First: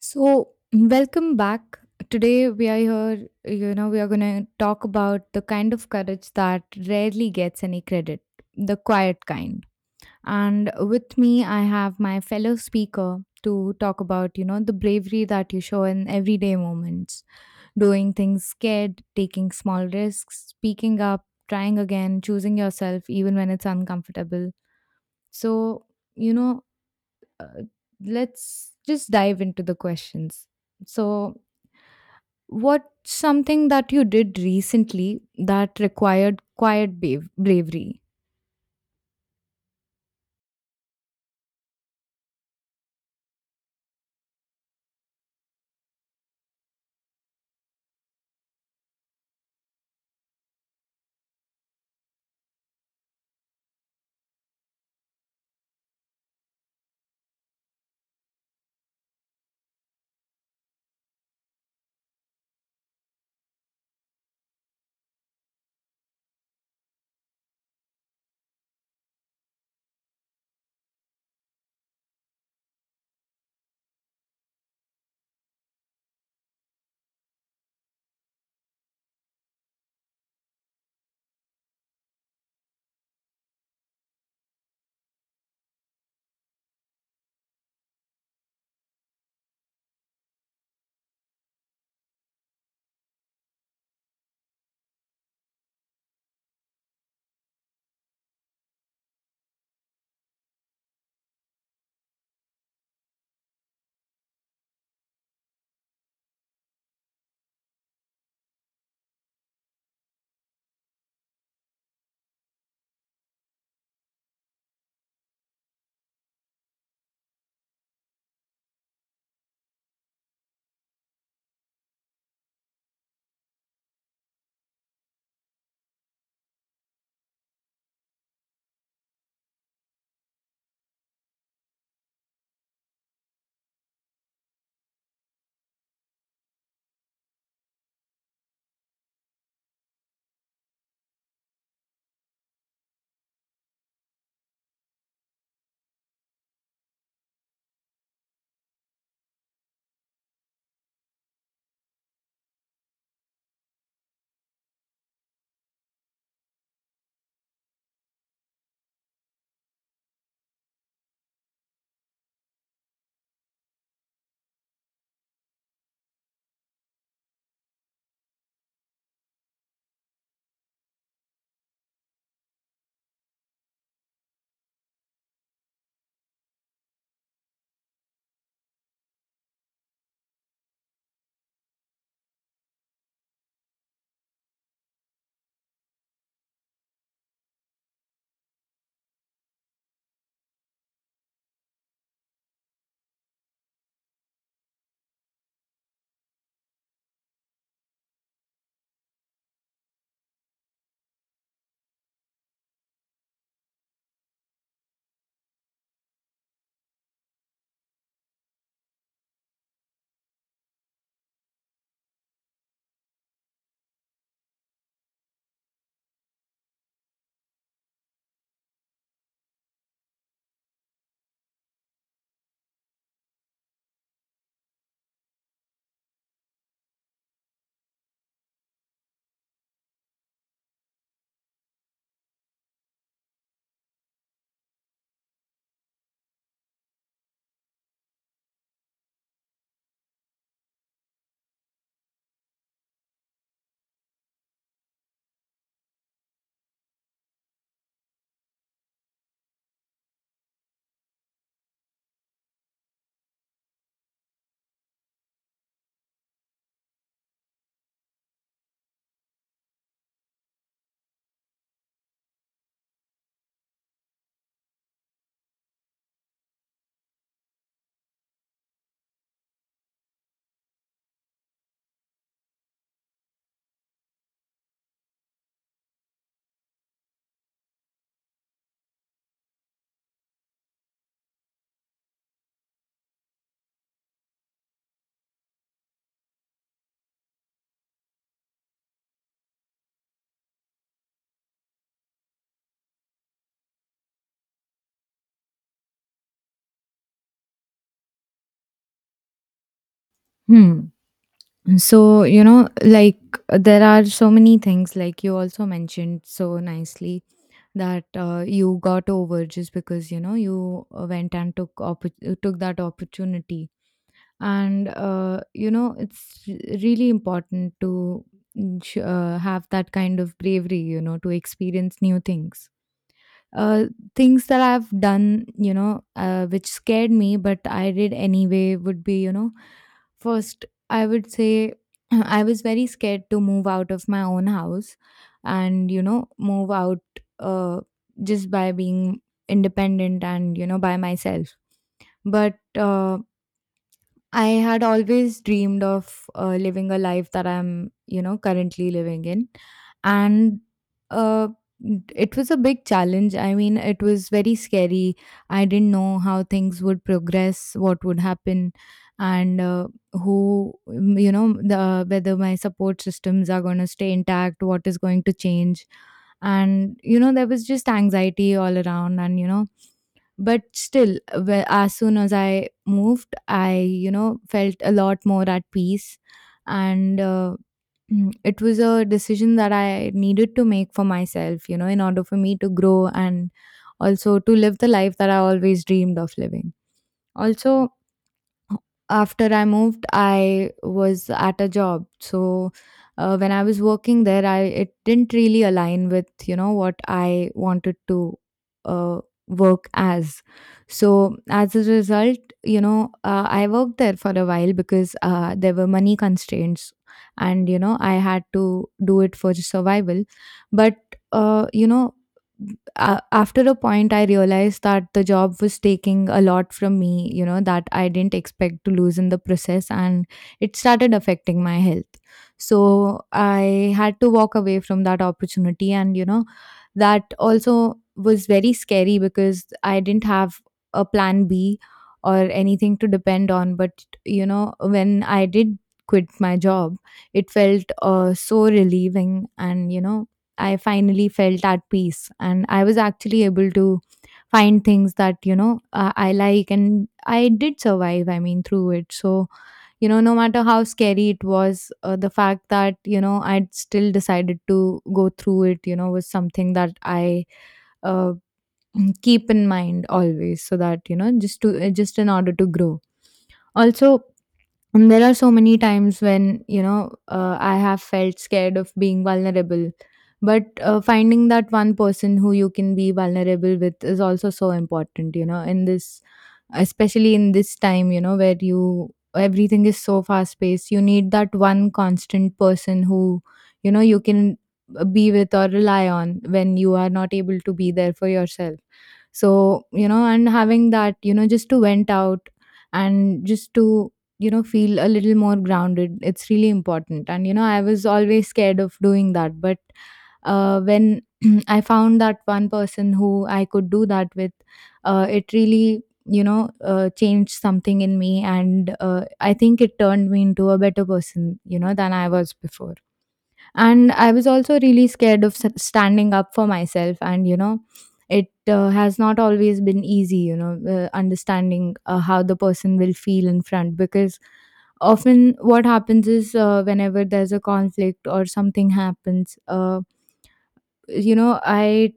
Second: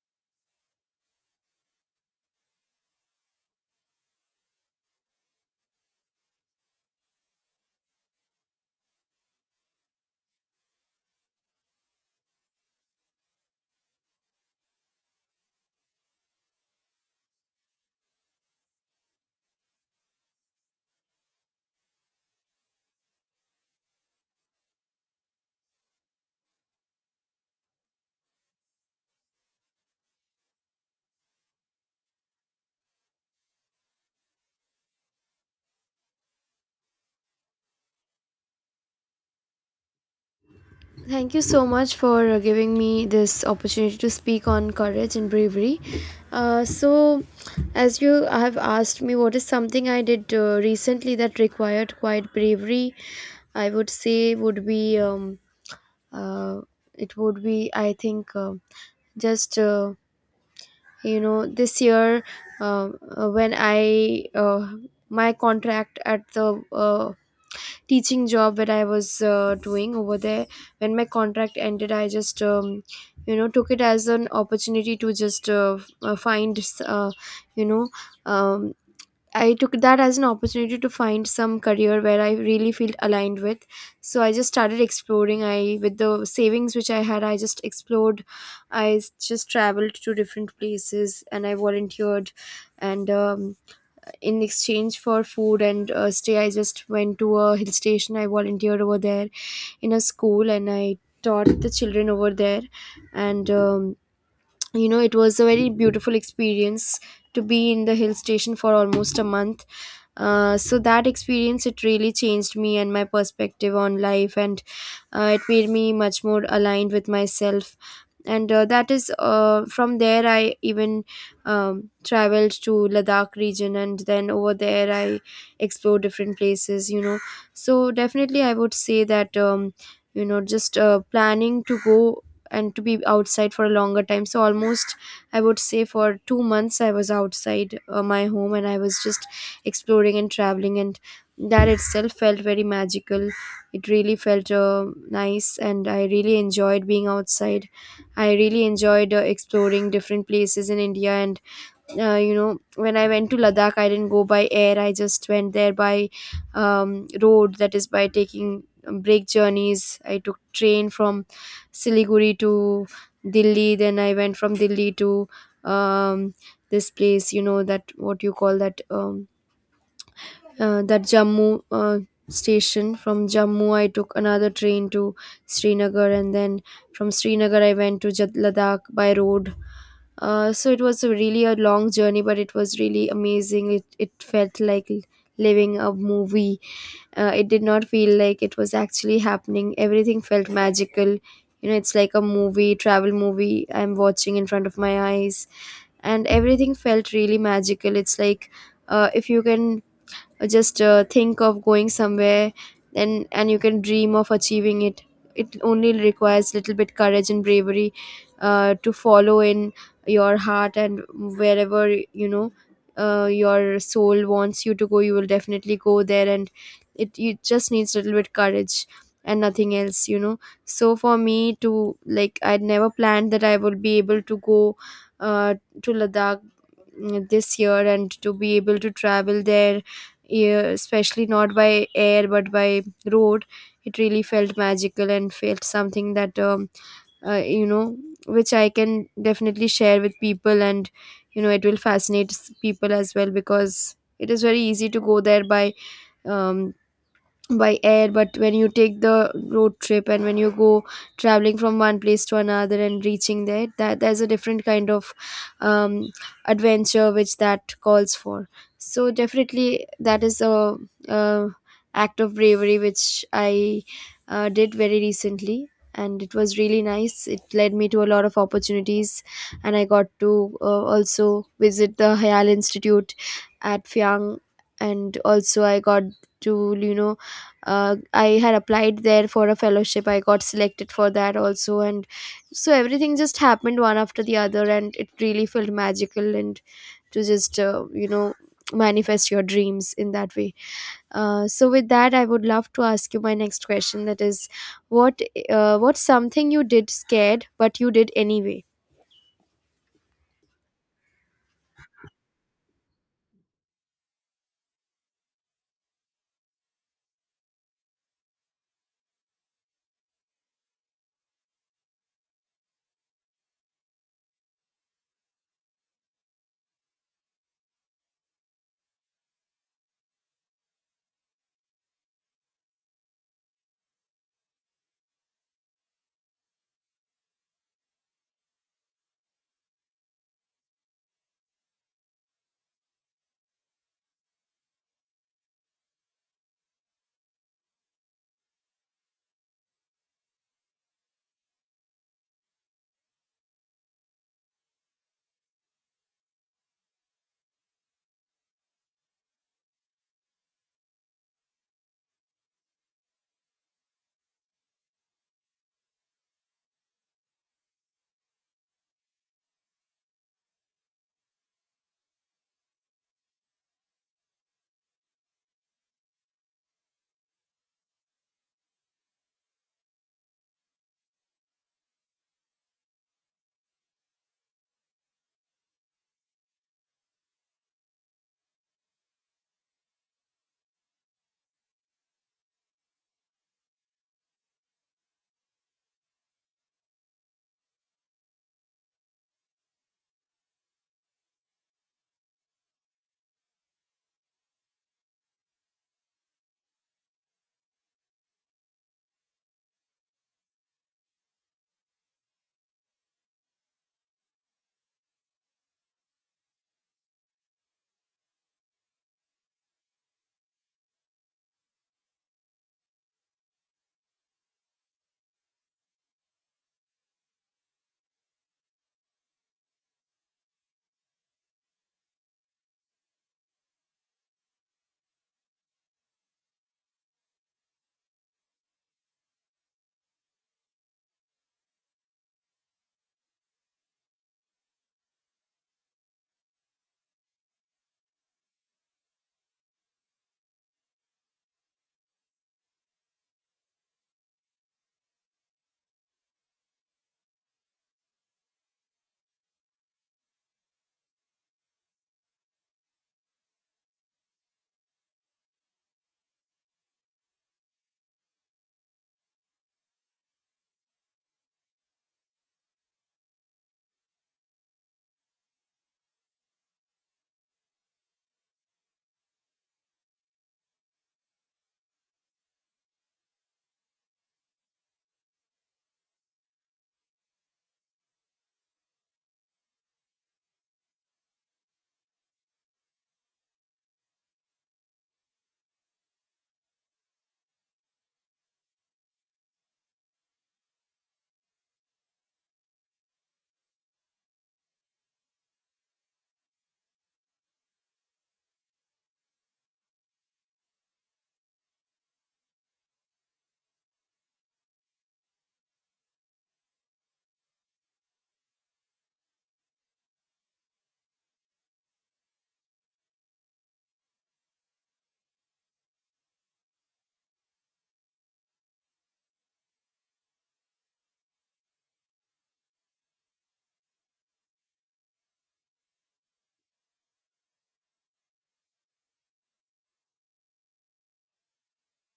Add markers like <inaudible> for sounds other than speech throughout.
So, welcome back. Today we are here, we are going to talk about the kind of courage that rarely gets any credit, the quiet kind. And with me, I have my fellow speaker to talk about, the bravery that you show in everyday moments, doing things scared, taking small risks, speaking up, trying again, choosing yourself even when it's uncomfortable. So, you know, uh, let's just dive into the questions. So, what something that you did recently that required quiet bravery? Thank you so much for giving me this opportunity to speak on courage and bravery. Uh, so, as you have asked me, what is something I did recently that required quite bravery? I would say would be uh, it would be I think just you know this year when I my contract at the uh, teaching job that I was doing over there. When my contract ended, I just you know took it as an opportunity to just find you know um, I took that as an opportunity to find some career where I really feel aligned with. So I just started exploring. I With the savings which I had, I just explored. Just traveled to different places and I volunteered and in exchange for food and stay, I just went to a hill station. I volunteered over there in a school and I taught the children over there. And you know it was a very beautiful experience to be in the hill station for almost a month. So that experience it really changed me and my perspective on life, and it made me much more aligned with myself. And that is from there I even traveled to Ladakh region, and then over there I explored different places, you know. So definitely I would say that, you know, just planning to go and to be outside for a longer time, so almost I would say for 2 months I was outside my home, and I was just exploring and traveling, and that itself felt very magical. It really felt nice, and I really enjoyed being outside. I really enjoyed exploring different places in India. And you know, when I went to Ladakh, I didn't go by air. I just went there by road, that is by taking break journeys. I took train from Siliguri to Delhi, then I went from Delhi to um, this place, you know, that what you call that, that Jammu station. From Jammu I took another train to Srinagar, and then from Srinagar I went to Ladakh by road. So it was a really a long journey, but it was really amazing. It felt like living a movie. It did not feel like it was actually happening. Everything felt magical. You know, it's like a movie, travel movie. I'm watching in front of my eyes, and everything felt really magical. It's like, if you can just think of going somewhere, and you can dream of achieving it. It only requires little bit courage and bravery to follow in your heart, and wherever, you know, your soul wants you to go, you will definitely go there. And it, you just needs a little bit courage and nothing else, you know. So for me to, like, I'd never planned that I would be able to go uh, to Ladakh, mm, this year, and to be able to travel there, yeah, especially not by air but by road. It really felt magical and felt something that, uh, you know, which I can definitely share with people. And you know it will fascinate people as well, because it is very easy to go there um, by air, but when you take the road trip and when you go traveling from one place to another and reaching there, that there's a different kind of um, adventure which that calls for. So definitely that is a, uh act of bravery which I did very recently. And it was really nice, it led me to a lot of opportunities. And I got to also visit the Hayal Institute at Fyang. And also I got to, you know, I had applied there for a fellowship, I got selected for that also. And so everything just happened one after the other, and it really felt magical, and to just you know manifest your dreams in that way. So with that, I would love to ask you my next question, that is what, what's something you did scared but you did anyway? Hmm. So, like there are so many things, like you also mentioned so nicely that you got over just because, you went and took took that opportunity. And, it's really important to have that kind of bravery, to experience new things. uh, things that I've done, which scared me, but I did anyway, would be, first, I would say <clears throat> I was very scared to move out of my own house and, move out uh, just by being independent and, by myself. But I had always dreamed of living a life that I'm, currently living in. And uh, it was a big challenge. I mean, it was very scary. I didn't know how things would progress, what would happen, and who, whether my support systems are going to stay intact, what is going to change. And, there was just anxiety all around. And, but still, as soon as I moved, I, felt a lot more at peace. And <clears throat> it was a decision that I needed to make for myself, in order for me to grow and also to live the life that I always dreamed of living. Also, after I moved, I was at a job. So when I was working there, I it didn't really align with what I wanted to uh, work as. So as a result, I worked there for a while because there were money constraints, and I had to do it for survival. But uh, you know a after a point, I realized that the job was taking a lot from me, that I didn't expect to lose in the process, and it started affecting my health. So I had to walk away from that opportunity, and that also was very scary because I didn't have a plan B or anything to depend on. But when I did quit my job, it felt so relieving, and I finally felt at peace, and I was actually able to find things that I like, and I did survive. I mean, through it. So no matter how scary it was, the fact that I'd still decided to go through it, was something that I uh, <clears throat> keep in mind always, so that just in order to grow. Also, and there are so many times when, I have felt scared of being vulnerable. But finding that one person who you can be vulnerable with is also so important, in this, especially in this time, where everything is so fast paced. You need that one constant person who, you can be with or rely on when you are not able to be there for yourself, so and having that, just to vent out and just to feel a little more grounded, it's really important. And I was always scared of doing that, but when <clears throat> I found that one person who I could do that with, it really changed something in me. And I think it turned me into a better person than I was before. And I was also really scared of standing up for myself, and it has not always been easy, understanding how the person will feel in front, because often what happens is, whenever there's a conflict or something happens, I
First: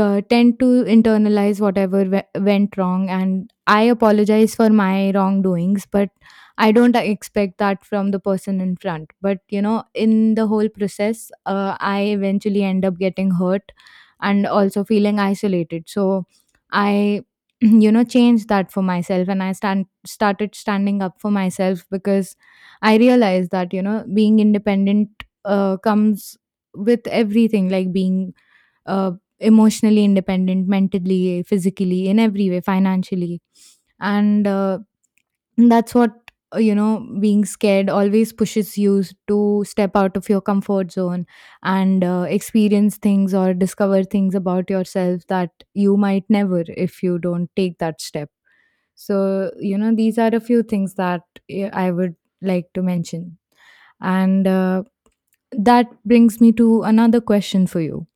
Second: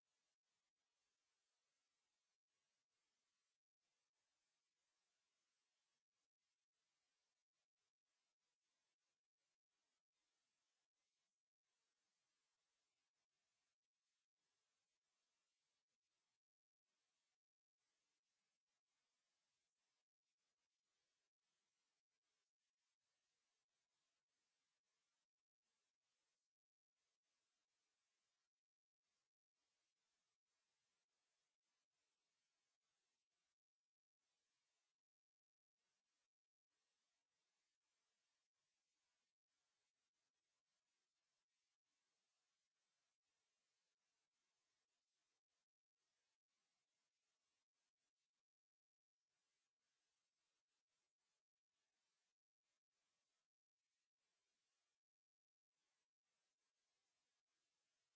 tend to internalize whatever went wrong, and I apologize for my wrongdoings, but I don't expect that from the person in front. But in the whole process, I eventually end up getting hurt and also feeling isolated. So I <clears throat> changed that for myself, and I stand started standing up for myself, because I realized that being independent comes with everything, like being uh, emotionally independent, mentally, physically, in every way, financially. And that's what, being scared always pushes you to step out of your comfort zone and experience things or discover things about yourself that you might never if you don't take that step. So, these are a few things that I would like to mention. And that brings me to another question for you.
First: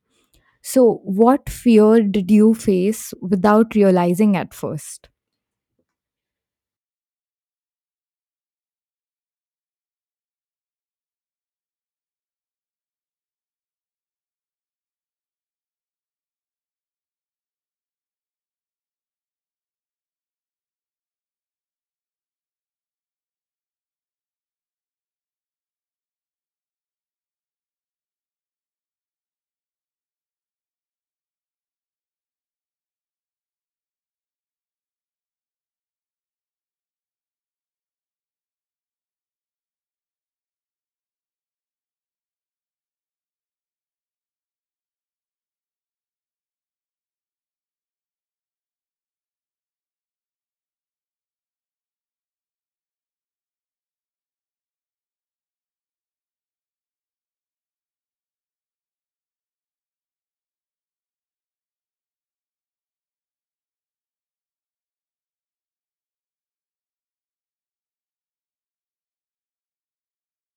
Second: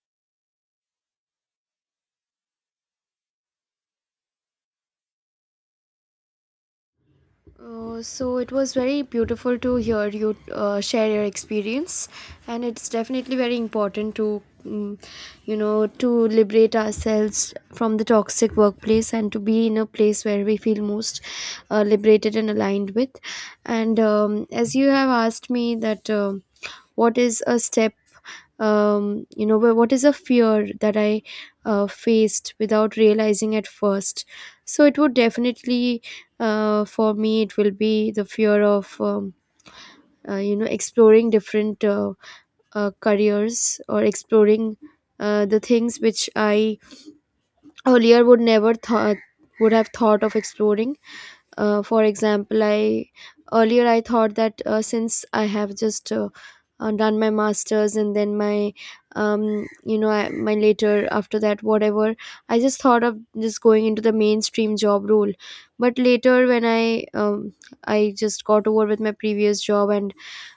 So, what fear did you face without realizing at first? So it was very beautiful to hear you share your experience, and it's definitely very important to, mm, you know, to liberate ourselves from the toxic workplace and to be in a place where we feel most liberated and aligned with. And as you have asked me that, what is a step, you know, what is a fear that I faced without realizing at first. So it would definitely, for me, it will be the fear of you know, exploring different careers, or exploring the things which I earlier would never thought would have thought of exploring. For example, I earlier I thought that since I have just done my masters and then my, you know, I, my later after that whatever, I just thought of just going into the mainstream job role. But later when I, I just got over with my previous job and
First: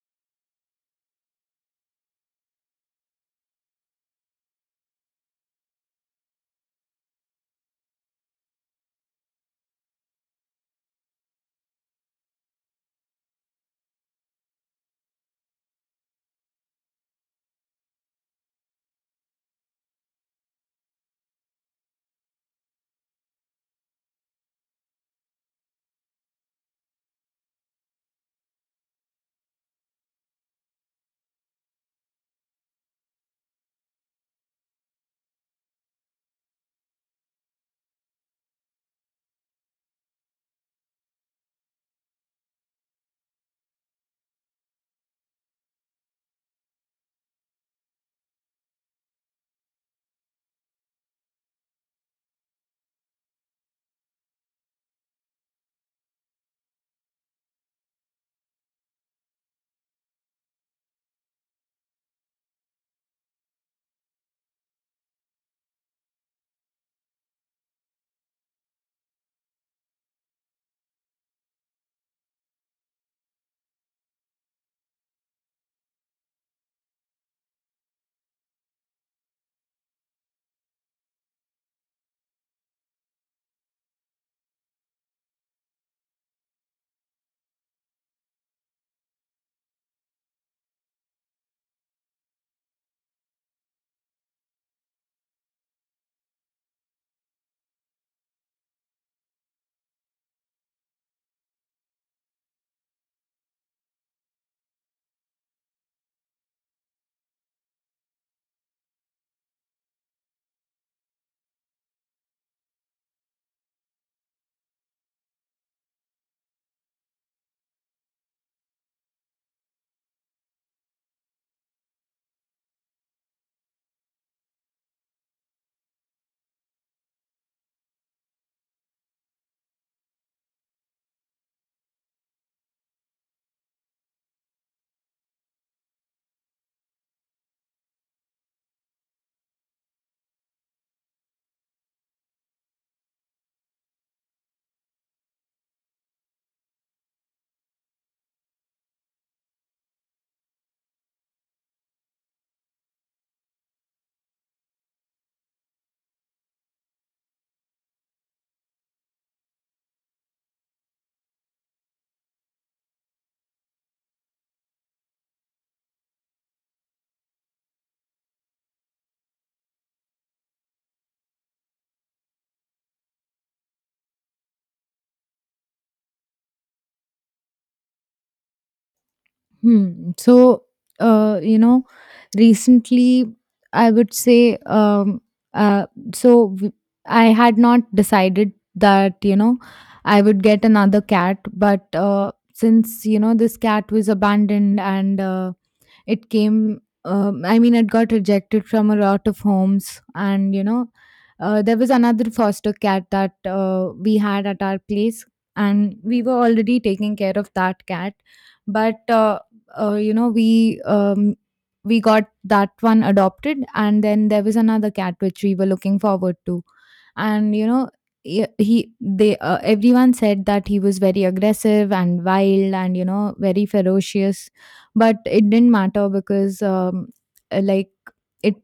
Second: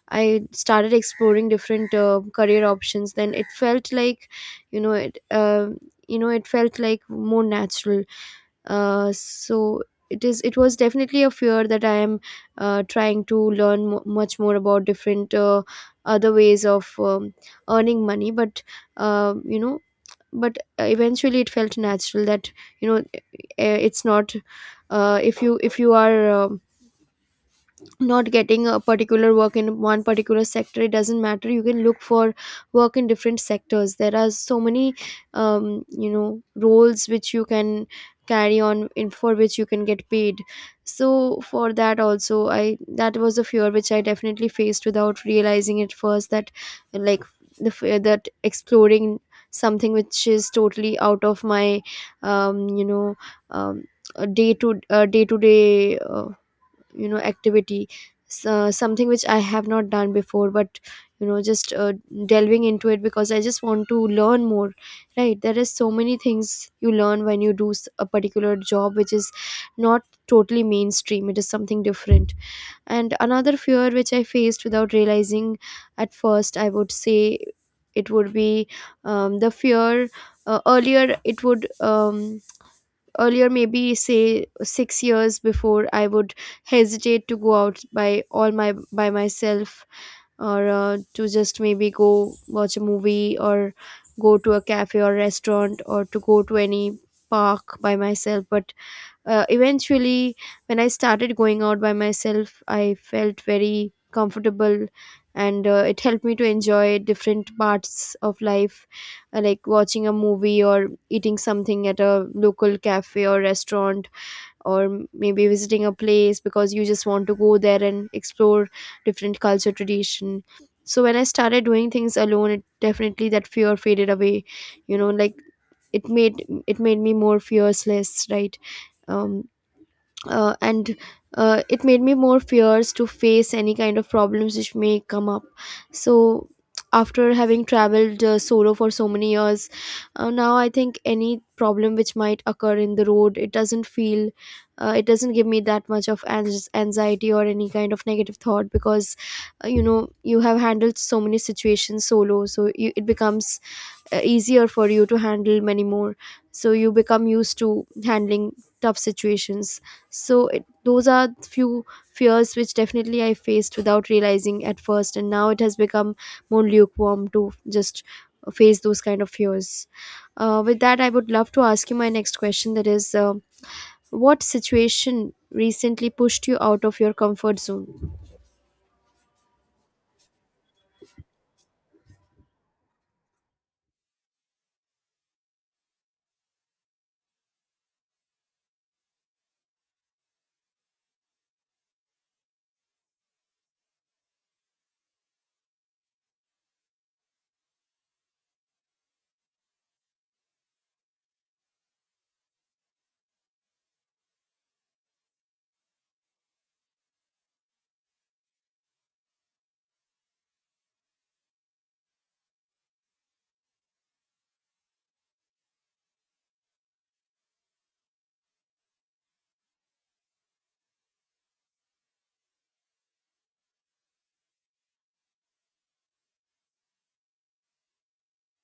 I started exploring different career options. Then it felt like, you know, it, you know, it felt like more natural. So it is. It was definitely a fear that I am trying to learn much more about different other ways of earning money. But you know, but eventually it felt natural that, you know, it's not. If you, if you are not getting a particular work in one particular sector, it doesn't matter, you can look for work in different sectors. There are so many, you know, roles which you can carry on in, for which you can get paid. So for that also I, that was a fear which I definitely faced without realizing it first, that, like, the fear that exploring something which is totally out of my, you know, um, day to day, you know, activity. So, something which I have not done before, but, you know, just delving into it because I just want to learn more, right? There is so many things you learn when you do a particular job which is not totally mainstream, it is something different. And another fear which I faced without realizing at first, I would say, it would be, the fear, earlier it would, earlier maybe say 6 years before, I would hesitate to go out by all my, by myself, or to just maybe go watch a movie or go to a cafe or restaurant, or to go to any park by myself. But eventually when I started going out by myself, I felt very comfortable. And it helped me to enjoy different parts of life, like watching a movie or eating something at a local cafe or restaurant, or maybe visiting a place because you just want to go there and explore different culture, tradition. So when I started doing things alone, it definitely, that fear faded away. You know, like, it made me more fearless, right? um and it made me more fierce to face any kind of problems which may come up. So after having traveled solo for so many years, now I think any problem which might occur in the road, it doesn't feel, it doesn't give me that much of anxiety or any kind of negative thought, because you know, you have handled so many situations solo, so you, it becomes easier for you to handle many more. So you become used to handling tough situations. So it, those are few fears which definitely I faced without realizing at first, and now it has become more lukewarm to just face those kind of fears. With that, I would love to ask you my next question, that is, what situation recently pushed you out of your comfort zone? Hmm. So, uh, you know, recently, I would say uh so w- I had not decided that I would get another cat, but since this cat was abandoned, and it came, I mean, it got rejected from a lot of homes, and, there was another foster cat that we had at our place, and we were already taking care of that cat, but uh, you know, we um, we got that one adopted, and then there was another cat which we were looking forward to, and y- he they everyone said that he was very aggressive and wild, and very ferocious. But it didn't matter, because like, it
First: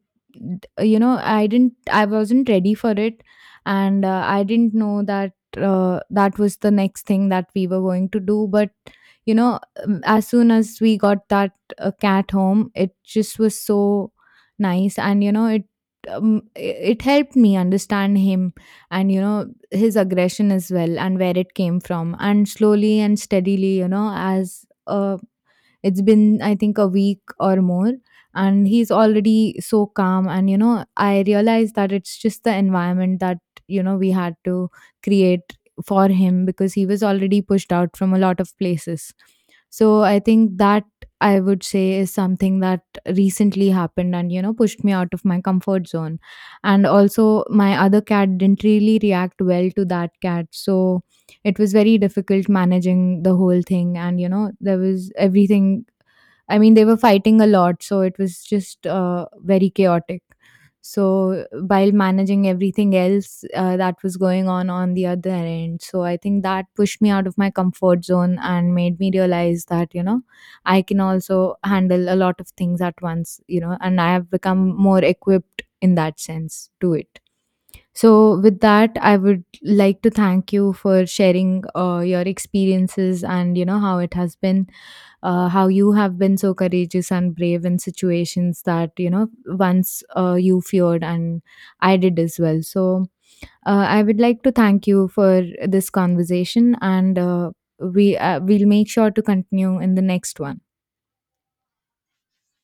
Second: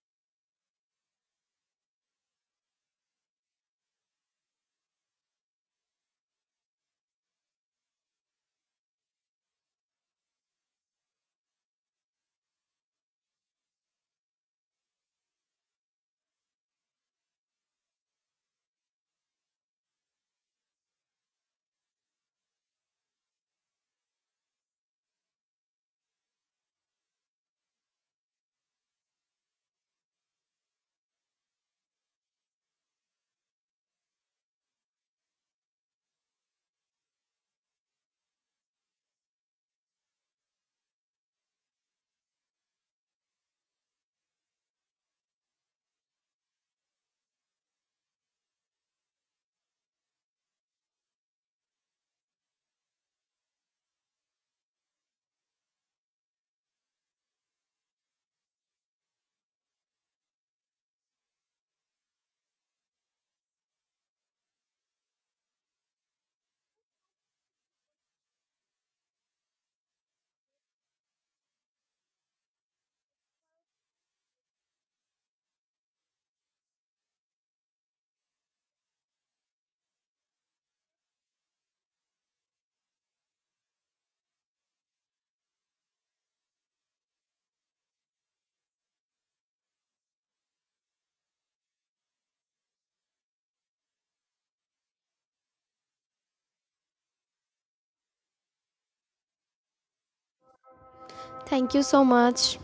you know I didn't I wasn't ready for it, and I didn't know that that was the next thing that we were going to do. But you know as soon as we got that cat home, it just was so nice, and it helped me understand him, and his aggression as well, and where it came from. And slowly and steadily, as a it's been, I think, a week or more, and he's already so calm. And, I realized that it's just the environment that, we had to create for him, because he was already pushed out from a lot of places. So I think that, I would say, is something that recently happened and, pushed me out of my comfort zone. And also, my other cat didn't really react well to that cat. So, it was very difficult managing the whole thing, and there was everything. I mean, they were fighting a lot, so it was just very chaotic. So while managing everything else that was going on the other end, so I think that pushed me out of my comfort zone and made me realize that I can also handle a lot of things at once, and I have become more equipped in that sense to it. So, with that, I would like to thank you for sharing your experiences and how it has been, how you have been so courageous and brave in situations that once you feared, and I did as well. So, I would like to thank you for this conversation, and we'll make sure to continue in the next one. Thank you so much.